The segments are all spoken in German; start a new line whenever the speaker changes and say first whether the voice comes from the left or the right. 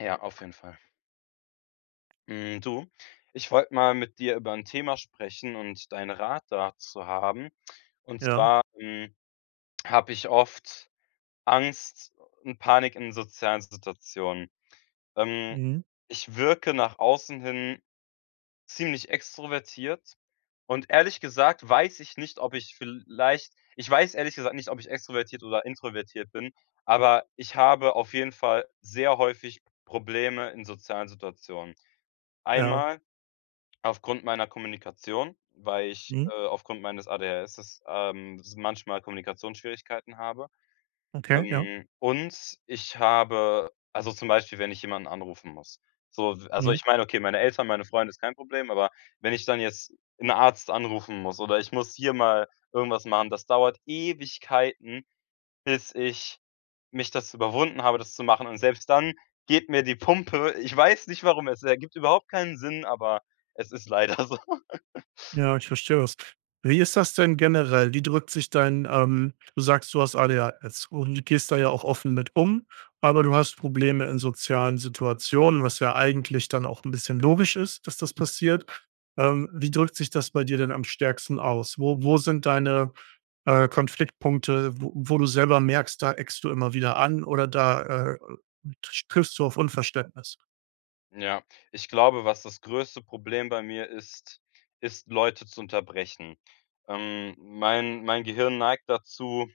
left: Ja, auf jeden Fall. Hm, du, ich wollte mal mit dir über 'n Thema sprechen und deinen Rat dazu haben. Und
right: Ja.
left: zwar, hm, habe ich oft Angst und Panik in sozialen Situationen. Ähm,
right: Mhm.
left: ich wirke nach außen hin ziemlich extrovertiert und, ehrlich gesagt weiß ich nicht, ob ich vielleicht ich weiß, ehrlich gesagt, nicht, ob ich extrovertiert oder introvertiert bin, aber ich habe auf jeden Fall sehr häufig Probleme in sozialen Situationen.
right: Ja.
left: Einmal aufgrund meiner Kommunikation, weil ich,
right: Mhm.
left: äh, aufgrund meines ADHS, ähm, s manchmal Kommunikationsschwierigkeiten habe.
right: Okay, ja.
left: Hm, und ich habe also zum Beispiel, wenn ich jemanden anrufen muss. So v also
right: Mhm.
left: ich meine, okay, meine Eltern, meine Freunde, ist kein Problem, aber wenn ich dann jetzt 'n Arzt anrufen muss oder ich muss hier mal irgendwas machen, das dauert Ewigkeiten, bis ich mich dazu überwunden habe, das zu machen. Und selbst dann geht mir die Pumpe. Ich weiß nicht, warum. Es ergibt überhaupt keinen Sinn, aber es ist leider so.
right: Ja, ich verstehe das. Wie ist das denn generell? Wie drückt sich dein ähm, du sagst, du hast ADHS und gehst da ja
left: Hmh.
right: auch offen mit um, aber du hast Probleme in sozialen Situationen, was ja eigentlich dann auch 'n bisschen logisch ist, dass das passiert. Ähm, wie drückt sich das bei dir denn am stärksten aus? Wo wo sind deine, äh, Konfliktpunkte, wo wo du selber merkst, da eckst du immer wieder an oder da, äh, trsch [unintelligible] triffst du auf Unverständnis.
left: Ja, ich glaube, was das größte Problem bei mir ist, ist Leute zu unterbrechen. Ähm, mein mein Gehirn neigt dazu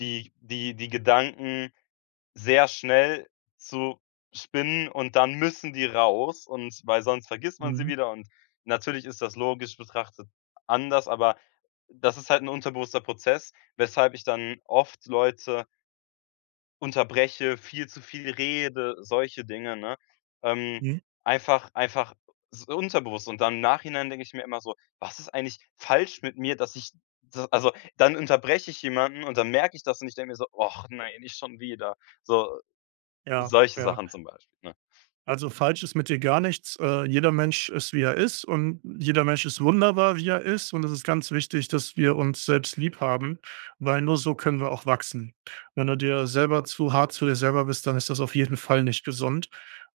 left: die die die Gedanken sehr schnell zu spinnen und dann müssen die raus und weil sonst vergisst man sie
right: Mhm.
left: wieder und natürlich ist das, logisch betrachtet, anders, aber das ist halt 'n unterbewusster Prozess, weshalb ich dann oft Leute unterbreche, viel zu viel rede, solche Dinge, ne? Ähm,
right: Mhm.
left: einfach einfach es ist unterbewusst. Und dann im Nachhinein denke ich mir immer so: „Was ist eigentlich falsch mit mir, dass ich“ s also, dann unterbreche ich jemanden und dann merke ich das und ich denke mir so: „Ach, nein, nicht schon wieder.“ So,
right: Ja,
left: solche
right: ja.
left: Sachen zum Beispiel, ne?
right: Also, falsch ist mit dir gar nichts. Äh, jeder Mensch ist, wie er ist, und jeder Mensch ist wunderbar, wie er ist, und es ist ganz wichtig, dass wir uns selbst lieb haben, weil nur so können wir auch wachsen. Wenn du dir selber zu hart zu dir selber bist, dann ist das auf jeden Fall nicht gesund.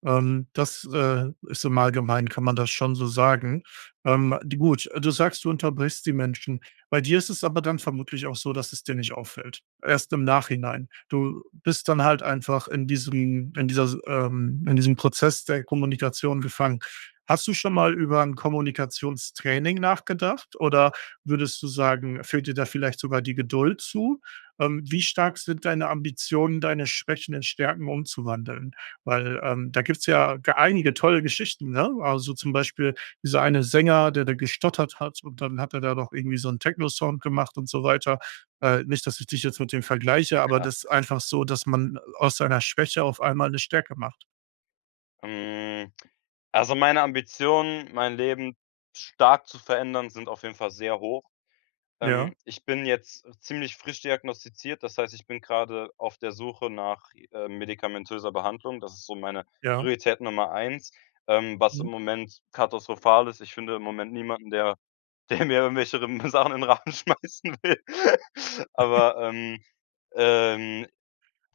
right: Ähm, das, äh, ist im Allgemeinen kann man das schon so sagen. Ähm, di gut, du sagst, du unterbrichst die Menschen. Bei dir ist es aber dann vermutlich auch so, dass es dir nicht auffällt. Erst im Nachhinein. Du bist dann halt einfach in diesem in dieser Si ähm, in diesem Prozess der Kommunikation gefangen. Hast du schon mal über 'n Kommunikationstraining nachgedacht oder würdest du sagen, fehlt dir da vielleicht sogar die Geduld zu? Ähm, wie stark sind deine Ambitionen, deine Schwächen in Stärken umzuwandeln? Weil, ähm, da gibt's ja g einige tolle Geschichten, ne? Also, zum Beispiel, dieser eine Sänger, der der gestottert hat, und dann hat er da doch irgendwie so 'n Techno-Song gemacht und so weiter. Äh, nicht, dass ich dich jetzt mit dem vergleiche, aber
left: Ja.
right: das ist
left: [unintelligible]
right: einfach so, dass man aus seiner Schwäche auf einmal 'ne Stärke macht.
left: Hm, also, meine Ambitionen, mein Leben stark zu verändern, sind auf jeden Fall sehr hoch.
right: Ja.
left: Ähm, ich bin jetzt ziemlich frisch diagnostiziert. Das heißt, ich bin grade auf der Suche nach, ähm, medikamentöser Behandlung. Das ist so meine
right: Ja.
left: Priorität Nummer 1. Ähm, was im
right: Mhm.
left: Moment katastrophal ist: Ich finde im Moment niemanden, der der mir irgendwelche [unintelligible] Sachen in den Rachen schmeißen will. Aber, ähm, ähm,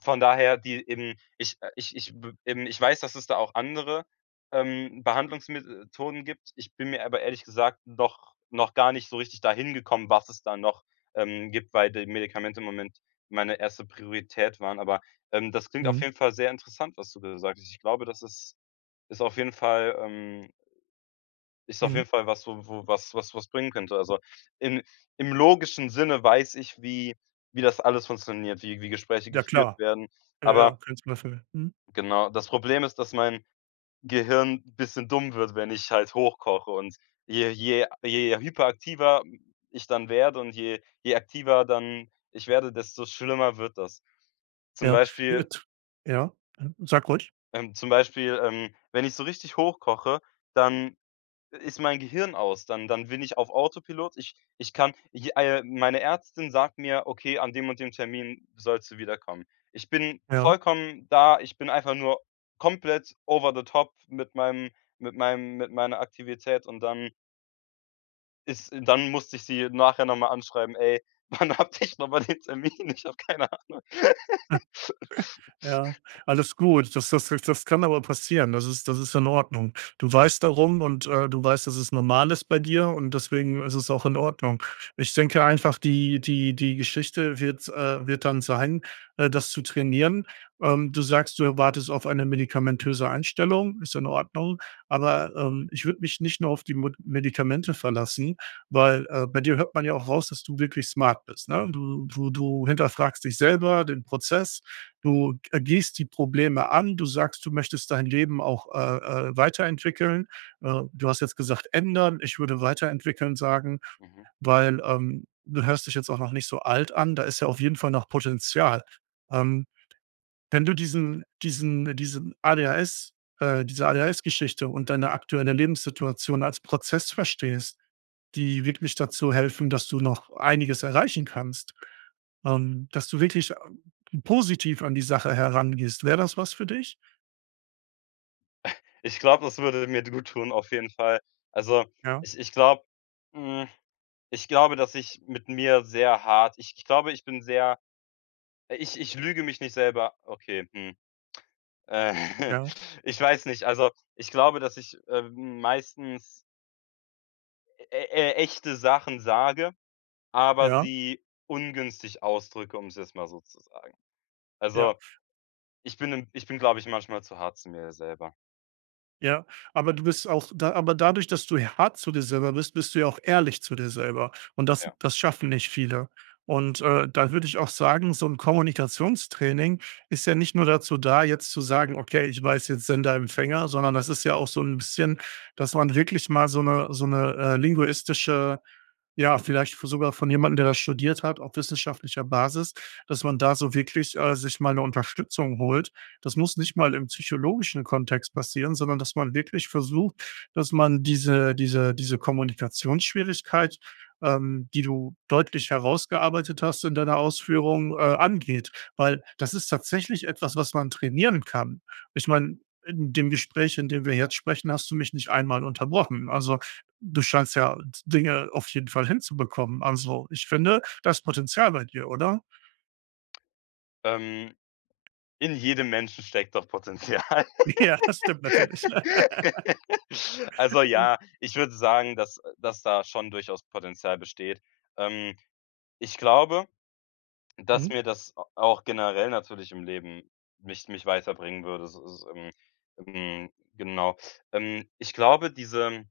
left: von daher, die eben ich, äh, ich ich b eben, ich weiß, dass es da auch andere, ähm, Behandlungsmethoden gibt. Ich bin mir aber ehrlich gesagt noch noch gar nicht so richtig da hingekommen, was es da noch, ähm, gibt, weil die Medikamente im Moment meine 1. Priorität waren. Aber, ähm, das klingt auf
right: Mhm.
left: jeden Fall sehr interessant, was du da sagst. Ich glaube, das ist ist auf jeden Fall, ähm ist auf
right: Mhm.
left: jeden Fall was, wo wo was was was bringen könnte. Also, im im logischen Sinne weiß ich, wie wie das alles funktioniert, wie wie Gespräche
right: Ja
left: geführt
right: klar.
left: werden.
right: Ja, ja,
left: Aber
right: kann ich nachfühlen. Mhm.
left: genau, das Problem ist, dass mein Gehirn bisschen dumm wird, wenn ich halt hochkoche. Und je je je hyperaktiver ich dann werde und je je aktiver dann ich werde, desto schlimmer wird das. Zum
right: Ja.
left: Beispiel
right: [unintelligible] Ja, ja. Sag ruhig.
left: ähm, zum Beispiel, ähm, wenn ich so richtig hochkoche, dann i ist mein Gehirn aus. Dann dann bin ich auf Autopilot. Ich ich kann, j äh, meine Ärztin sagt mir: „Okay, an dem und dem Termin sollst du wiederkommen.“ Ich bin
right: Ja?
left: vollkommen da. Ich bin einfach nur komplett over the top mit meinem mit meinem mit meiner Aktivität und dann ist äh, dann musste ich sie nachher noch mal anschreiben: „Ey, wann hatte ich nochmal den Termin? Ich hab keine Ahnung.“
right: Ja, alles gut. Das das jetzt das kann aber passieren. Das ist das ist in Ordnung. Du weißt darum und, äh, du weißt, dass es normal ist bei dir und deswegen ist es auch in Ordnung. Ich denke einfach, die die die Geschichte wird, äh wird dann sein, äh, das zu trainieren. Ähm, du sagst, du erwartest auf eine medikamentöse Einstellung. Ist in Ordnung, aber, ähm, ich würde mich nicht nur auf die Mod Medikamente verlassen, weil, äh, bei dir hört man ja auch raus, dass du wirklich smart bist, ne? Du du du hinterfragst dich selber, den Prozess, du, g äh, gehst die Probleme an. Du sagst, du möchtest dein Leben auch, äh, äh, weiterentwickeln. Äh, du hast jetzt gesagt „ändern“. Ich würde „weiterentwickeln“ sagen,
left: Mhm.
right: weil, ähm, du hörst dich jetzt auch noch nicht so alt an. Da ist ja auf jeden Fall noch Potenzial. Ähm, wenn du diesen diesen diesen ADHS äh, diese ADHS-Geschichte und deine aktuelle Lebenssituation als Prozess verstehst, die wirklich dazu helfen, dass du noch einiges erreichen kannst, ähm, dass du wirklich, ähm, positiv an die Sache herangehst. Wäre das was für dich?
left: Ich glaube, das würde mir d gut tun, auf jeden Fall. Also,
right: Ja.
left: ich ich glaube, hm ich glaube, dass ich mit mir sehr hart ich ich glaube, ich bin sehr ich ich lüge mich nicht selber okay, hm.
right: Ja.
left: Ich weiß nicht. Also, ich glaube, dass ich, ähm, meistens e e echte Sachen sage, aber
right: Ja.
left: sie ungünstig ausdrücke, um's jetzt mal so zu sagen.
right: Ja.
left: Also, ich bin im ich bin, glaube ich, manchmal zu hart zum mir selber.
right: Ja, aber du bist auch da aber dadurch, dass du h hart zu dir selber bist, bist du ja auch ehrlich zu dir selber und das
left: Ja.
right: das schaffen nicht viele. Und, äh, da würde ich auch sagen, so 'n Kommunikationstraining ist ja nicht nur dazu da, jetzt zu sagen: „Okay, ich weiß jetzt Sender- Empfänger.“, sondern das ist ja auch so 'n bisschen, dass man wirklich mal so 'ne so 'ne, äh, linguistische ja, vielleicht v sogar von jemandem, der das studiert hat, auf wissenschaftlicher Basis, dass man da so wirklich, äh, sich mal 'ne Unterstützung holt. Das muss nicht mal im psychologischen Kontext passieren, sondern dass man wirklich versucht, dass man diese diese diese Kommunikationsschwierigkeit, ähm, die du deutlich herausgearbeitet hast in deiner Ausführung, äh, angeht, weil, das ist tatsächlich etwas, was man trainieren kann. Ich
left: Hm.
right: meine, in dem Gespräch, in dem wir jetzt sprechen, hast du mich nicht einmal unterbrochen. Also du scheinst ja D Dinge auf jeden Fall hinzubekommen. Also, ich finde, da ist Potenzial bei dir, oder?
left: Ähm. In jedem Menschen steckt doch Potenzial.
right: Ja, das stimmt natürlich.
left: Also, ja, ich würde sagen, dass, äh dass da schon durchaus Potenzial besteht. Ähm. Ich glaube, dass
right: Mhm.
left: mir das a auch generell natürlich im Leben mich mich weiterbringen würde s so, ähm. Hm, genau. Ähm, ich glaube, diese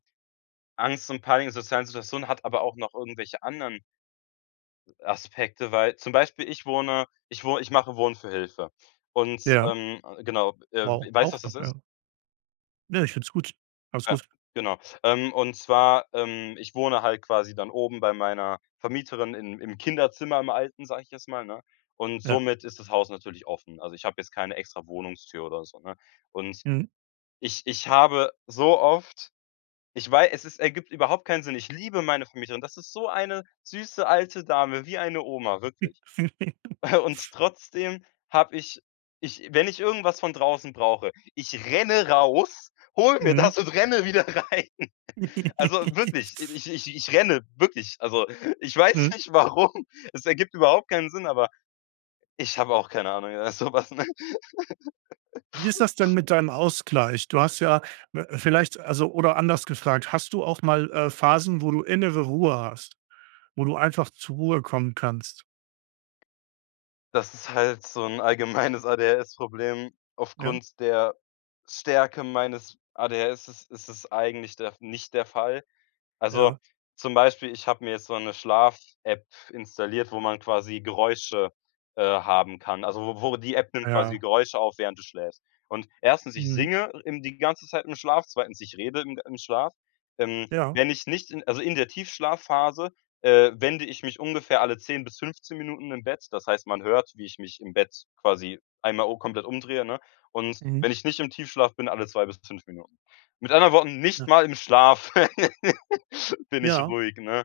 left: Angst und Panik in sozialen Situationen hat aber auch noch irgendwelche anderen Aspekte, weil, zum Beispiel ich wohne ich wo ich mache Wohnen für Hilfe. Und,
right: Ja.
left: ähm, genau, äh,
right: Wow,
left: weißt,
right: auch
left: was das
right: noch,
left: ist?
right: ja. Ne, ich finde es gut. Alles
left: Ja,
right: gut.
left: genau. Ähm, und zwar, ähm, ich wohne halt quasi dann oben bei meiner Vermieterin im im Kinderzimmer im alten, sage ich jetzt mal, ne? Und
right: Ja.
left: somit ist das Haus natürlich offen. Also, ich habe jetzt keine extra Wohnungstür oder so, ne? Und
right: Mhm.
left: ich ich habe so oft ich wei es ist ergibt überhaupt keinen Sinn. Ich liebe meine Vermieterin, das ist so eine süße alte Dame, wie eine Oma, wirklich. Und trotzdem habe ich ich wenn ich irgendwas von draußen brauche, ich renne raus, hole mir
right: Mhm.
left: das und renne wieder rein. Also wirklich, ich ich ich renne, wirklich. Also, ich weiß
right: Mhm.
left: nicht, warum, es ergibt überhaupt keinen Sinn, aber ich habe auch keine Ahnung. Ja, sowas, ne?
right: Wie ist das denn mit deinem Ausgleich? Du hast ja w vielleicht, also oder anders gefragt: Hast du auch mal, äh, Phasen, wo du innere Ruhe hast? Wo du einfach zur Ruhe kommen kannst?
left: Das ist halt so 'n allgemeines ADHS Problem.
right: Ja.
left: Aufgrund der Stärke meines ADHS ist ist es eigentlich der nicht der Fall. Also,
right: Ja.
left: zum Beispiel, ich habe mir jetzt so 'ne Schlaf-App installiert, wo man quasi Geräusche, äh, haben kann. Also, wo wo die App nimmt quasi die
right: Ja.
left: Geräusche auf, während du schläfst. Und 1., ich
right: Mhm.
left: singe im die ganze Zeit im Schlaf, 2., ich rede im im Schlaf. Ähm,
right: Ja.
left: wenn ich nicht in also, in der Tiefschlafphase, äh, wende ich mich ungefähr alle 10 bis 15 Minuten im Bett. Das heißt, man hört, wie ich mich im Bett quasi einmal u komplett umdrehe, ne? Und
right: Mhm.
left: wenn ich nicht im Tiefschlaf bin, alle 2 bis 5 Minuten. Mit anderen Worten, nicht
right: [unintelligible]
left: mal im Schlaf bin ich
right: Ja.
left: ruhig, ne?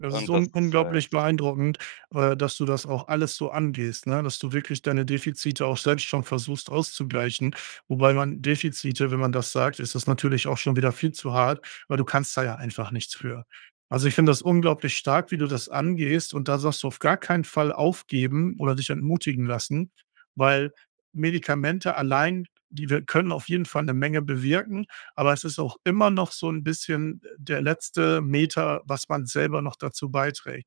right: Das ist
left: Und das
right: un
left: es
right: unglaublich
left: heißt
right: beeindruckend, äh, dass du das auch alles so angehst, ne? Dass du wirklich deine Defizite auch selbst schon versuchst auszugleichen. Wobei man Defizite, wenn man das sagt, ist das natürlich auch schon wieder viel zu hart, weil du kannst da ja einfach nichts für. Also, ich finde das unglaublich stark, wie du das angehst und da sagst du, „auf gar keinen Fall aufgeben oder dich entmutigen lassen“, weil Medikamente allein, die wir können auf jeden Fall 'ne Menge bewirken, aber es ist auch immer noch so 'n bisschen, äh, der letzte Meter, was man selber noch dazu beiträgt.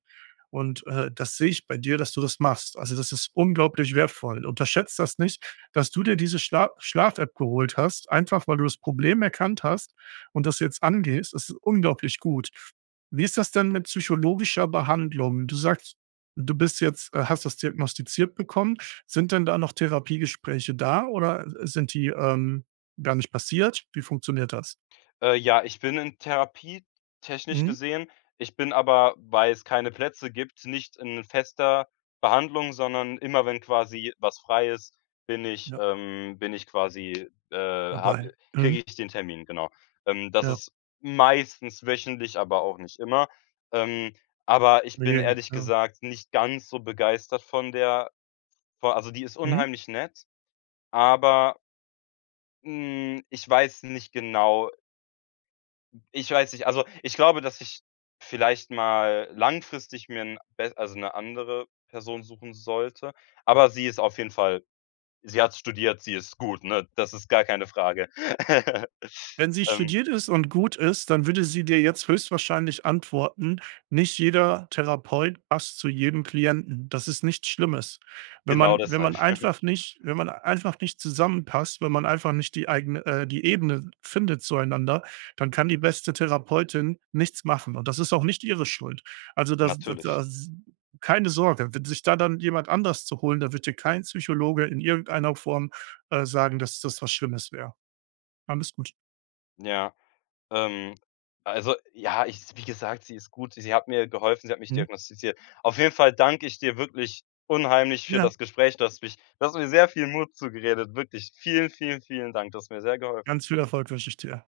right: Und, äh, das sehe ich bei dir, dass du das machst. Also, das ist unglaublich wertvoll. Unterschätze das nicht, dass du dir diese Schla Schlaf-App geholt hast, einfach, weil du das Problem erkannt hast und das jetzt angehst, das ist unglaublich gut. Wie ist das denn mit psychologischer Behandlung? Du sagst, du bist jetzt, äh hast das diagnostiziert bekommen. Sind denn da noch Therapiegespräche da oder, äh, sind die, ähm, gar nicht passiert? Wie funktioniert das?
left: Äh, ja, ich bin in Therapie, technisch
right: Mhm.
left: gesehen. Ich bin aber, weil's keine Plätze gibt, nicht in fester Behandlung, sondern immer wenn quasi was frei ist, bin ich
right: Ja.
left: ähm, bin ich quasi, äh
right: Dabei,
left: habe kriege
right: mhm.
left: ich den Termin, genau. Ähm das
right: Ja.
left: ist meistens wöchentlich, aber auch nicht immer. Ähm, aber ich bin
right: [unintelligible]
left: ehrlich
right: ,ja.
left: gesagt nicht ganz so begeistert von der vor also, die ist
right: Mhm.
left: unheimlich nett, aber hm, ich weiß nicht genau ich weiß nicht also, ich glaube, dass ich vielleicht mal langfristig mir 'n bes also, 'ne andere Person suchen sollte, aber sie ist auf jeden Fall sie hat studiert, sie ist gut, ne? Das ist gar keine Frage.
right: Wenn sie
left: Ähm
right: studiert ist und gut ist, dann würde sie dir jetzt höchstwahrscheinlich antworten: „Nicht jeder Therapeut passt zu jedem Klienten.“ Das ist nichts Schlimmes. Wenn
left: Genau
right: man wenn
left: deshalb.
right: man einfach nicht wenn man einfach nicht zusammenpasst, wenn man einfach nicht die eigene, äh die Ebene findet zueinander, dann kann die beste Therapeutin nichts machen und das ist auch nicht ihre Schuld. Also, das da
left: Natürlich.
right: das keine Sorge, wenn sich da dann jemand anders zu holen, da wird dir kein Psychologe in irgendeiner Form, äh, sagen, dass das was Schlimmes wäre. Alles gut.
left: Ja, ähm, also, ja, ich wie gesagt, sie ist gut. Sie hat mir geholfen, sie hat mich
right: Hm.
left: diagnostiziert. Auf jeden Fall danke ich dir wirklich unheimlich für
right: Ja.
left: das Gespräch, du hast mich du hast mir sehr viel Mut zugeredet. Wirklich vielen, vielen, vielen Dank. Du hast mir sehr geholfen.
right: Ganz viel Erfolg wünsche ich dir.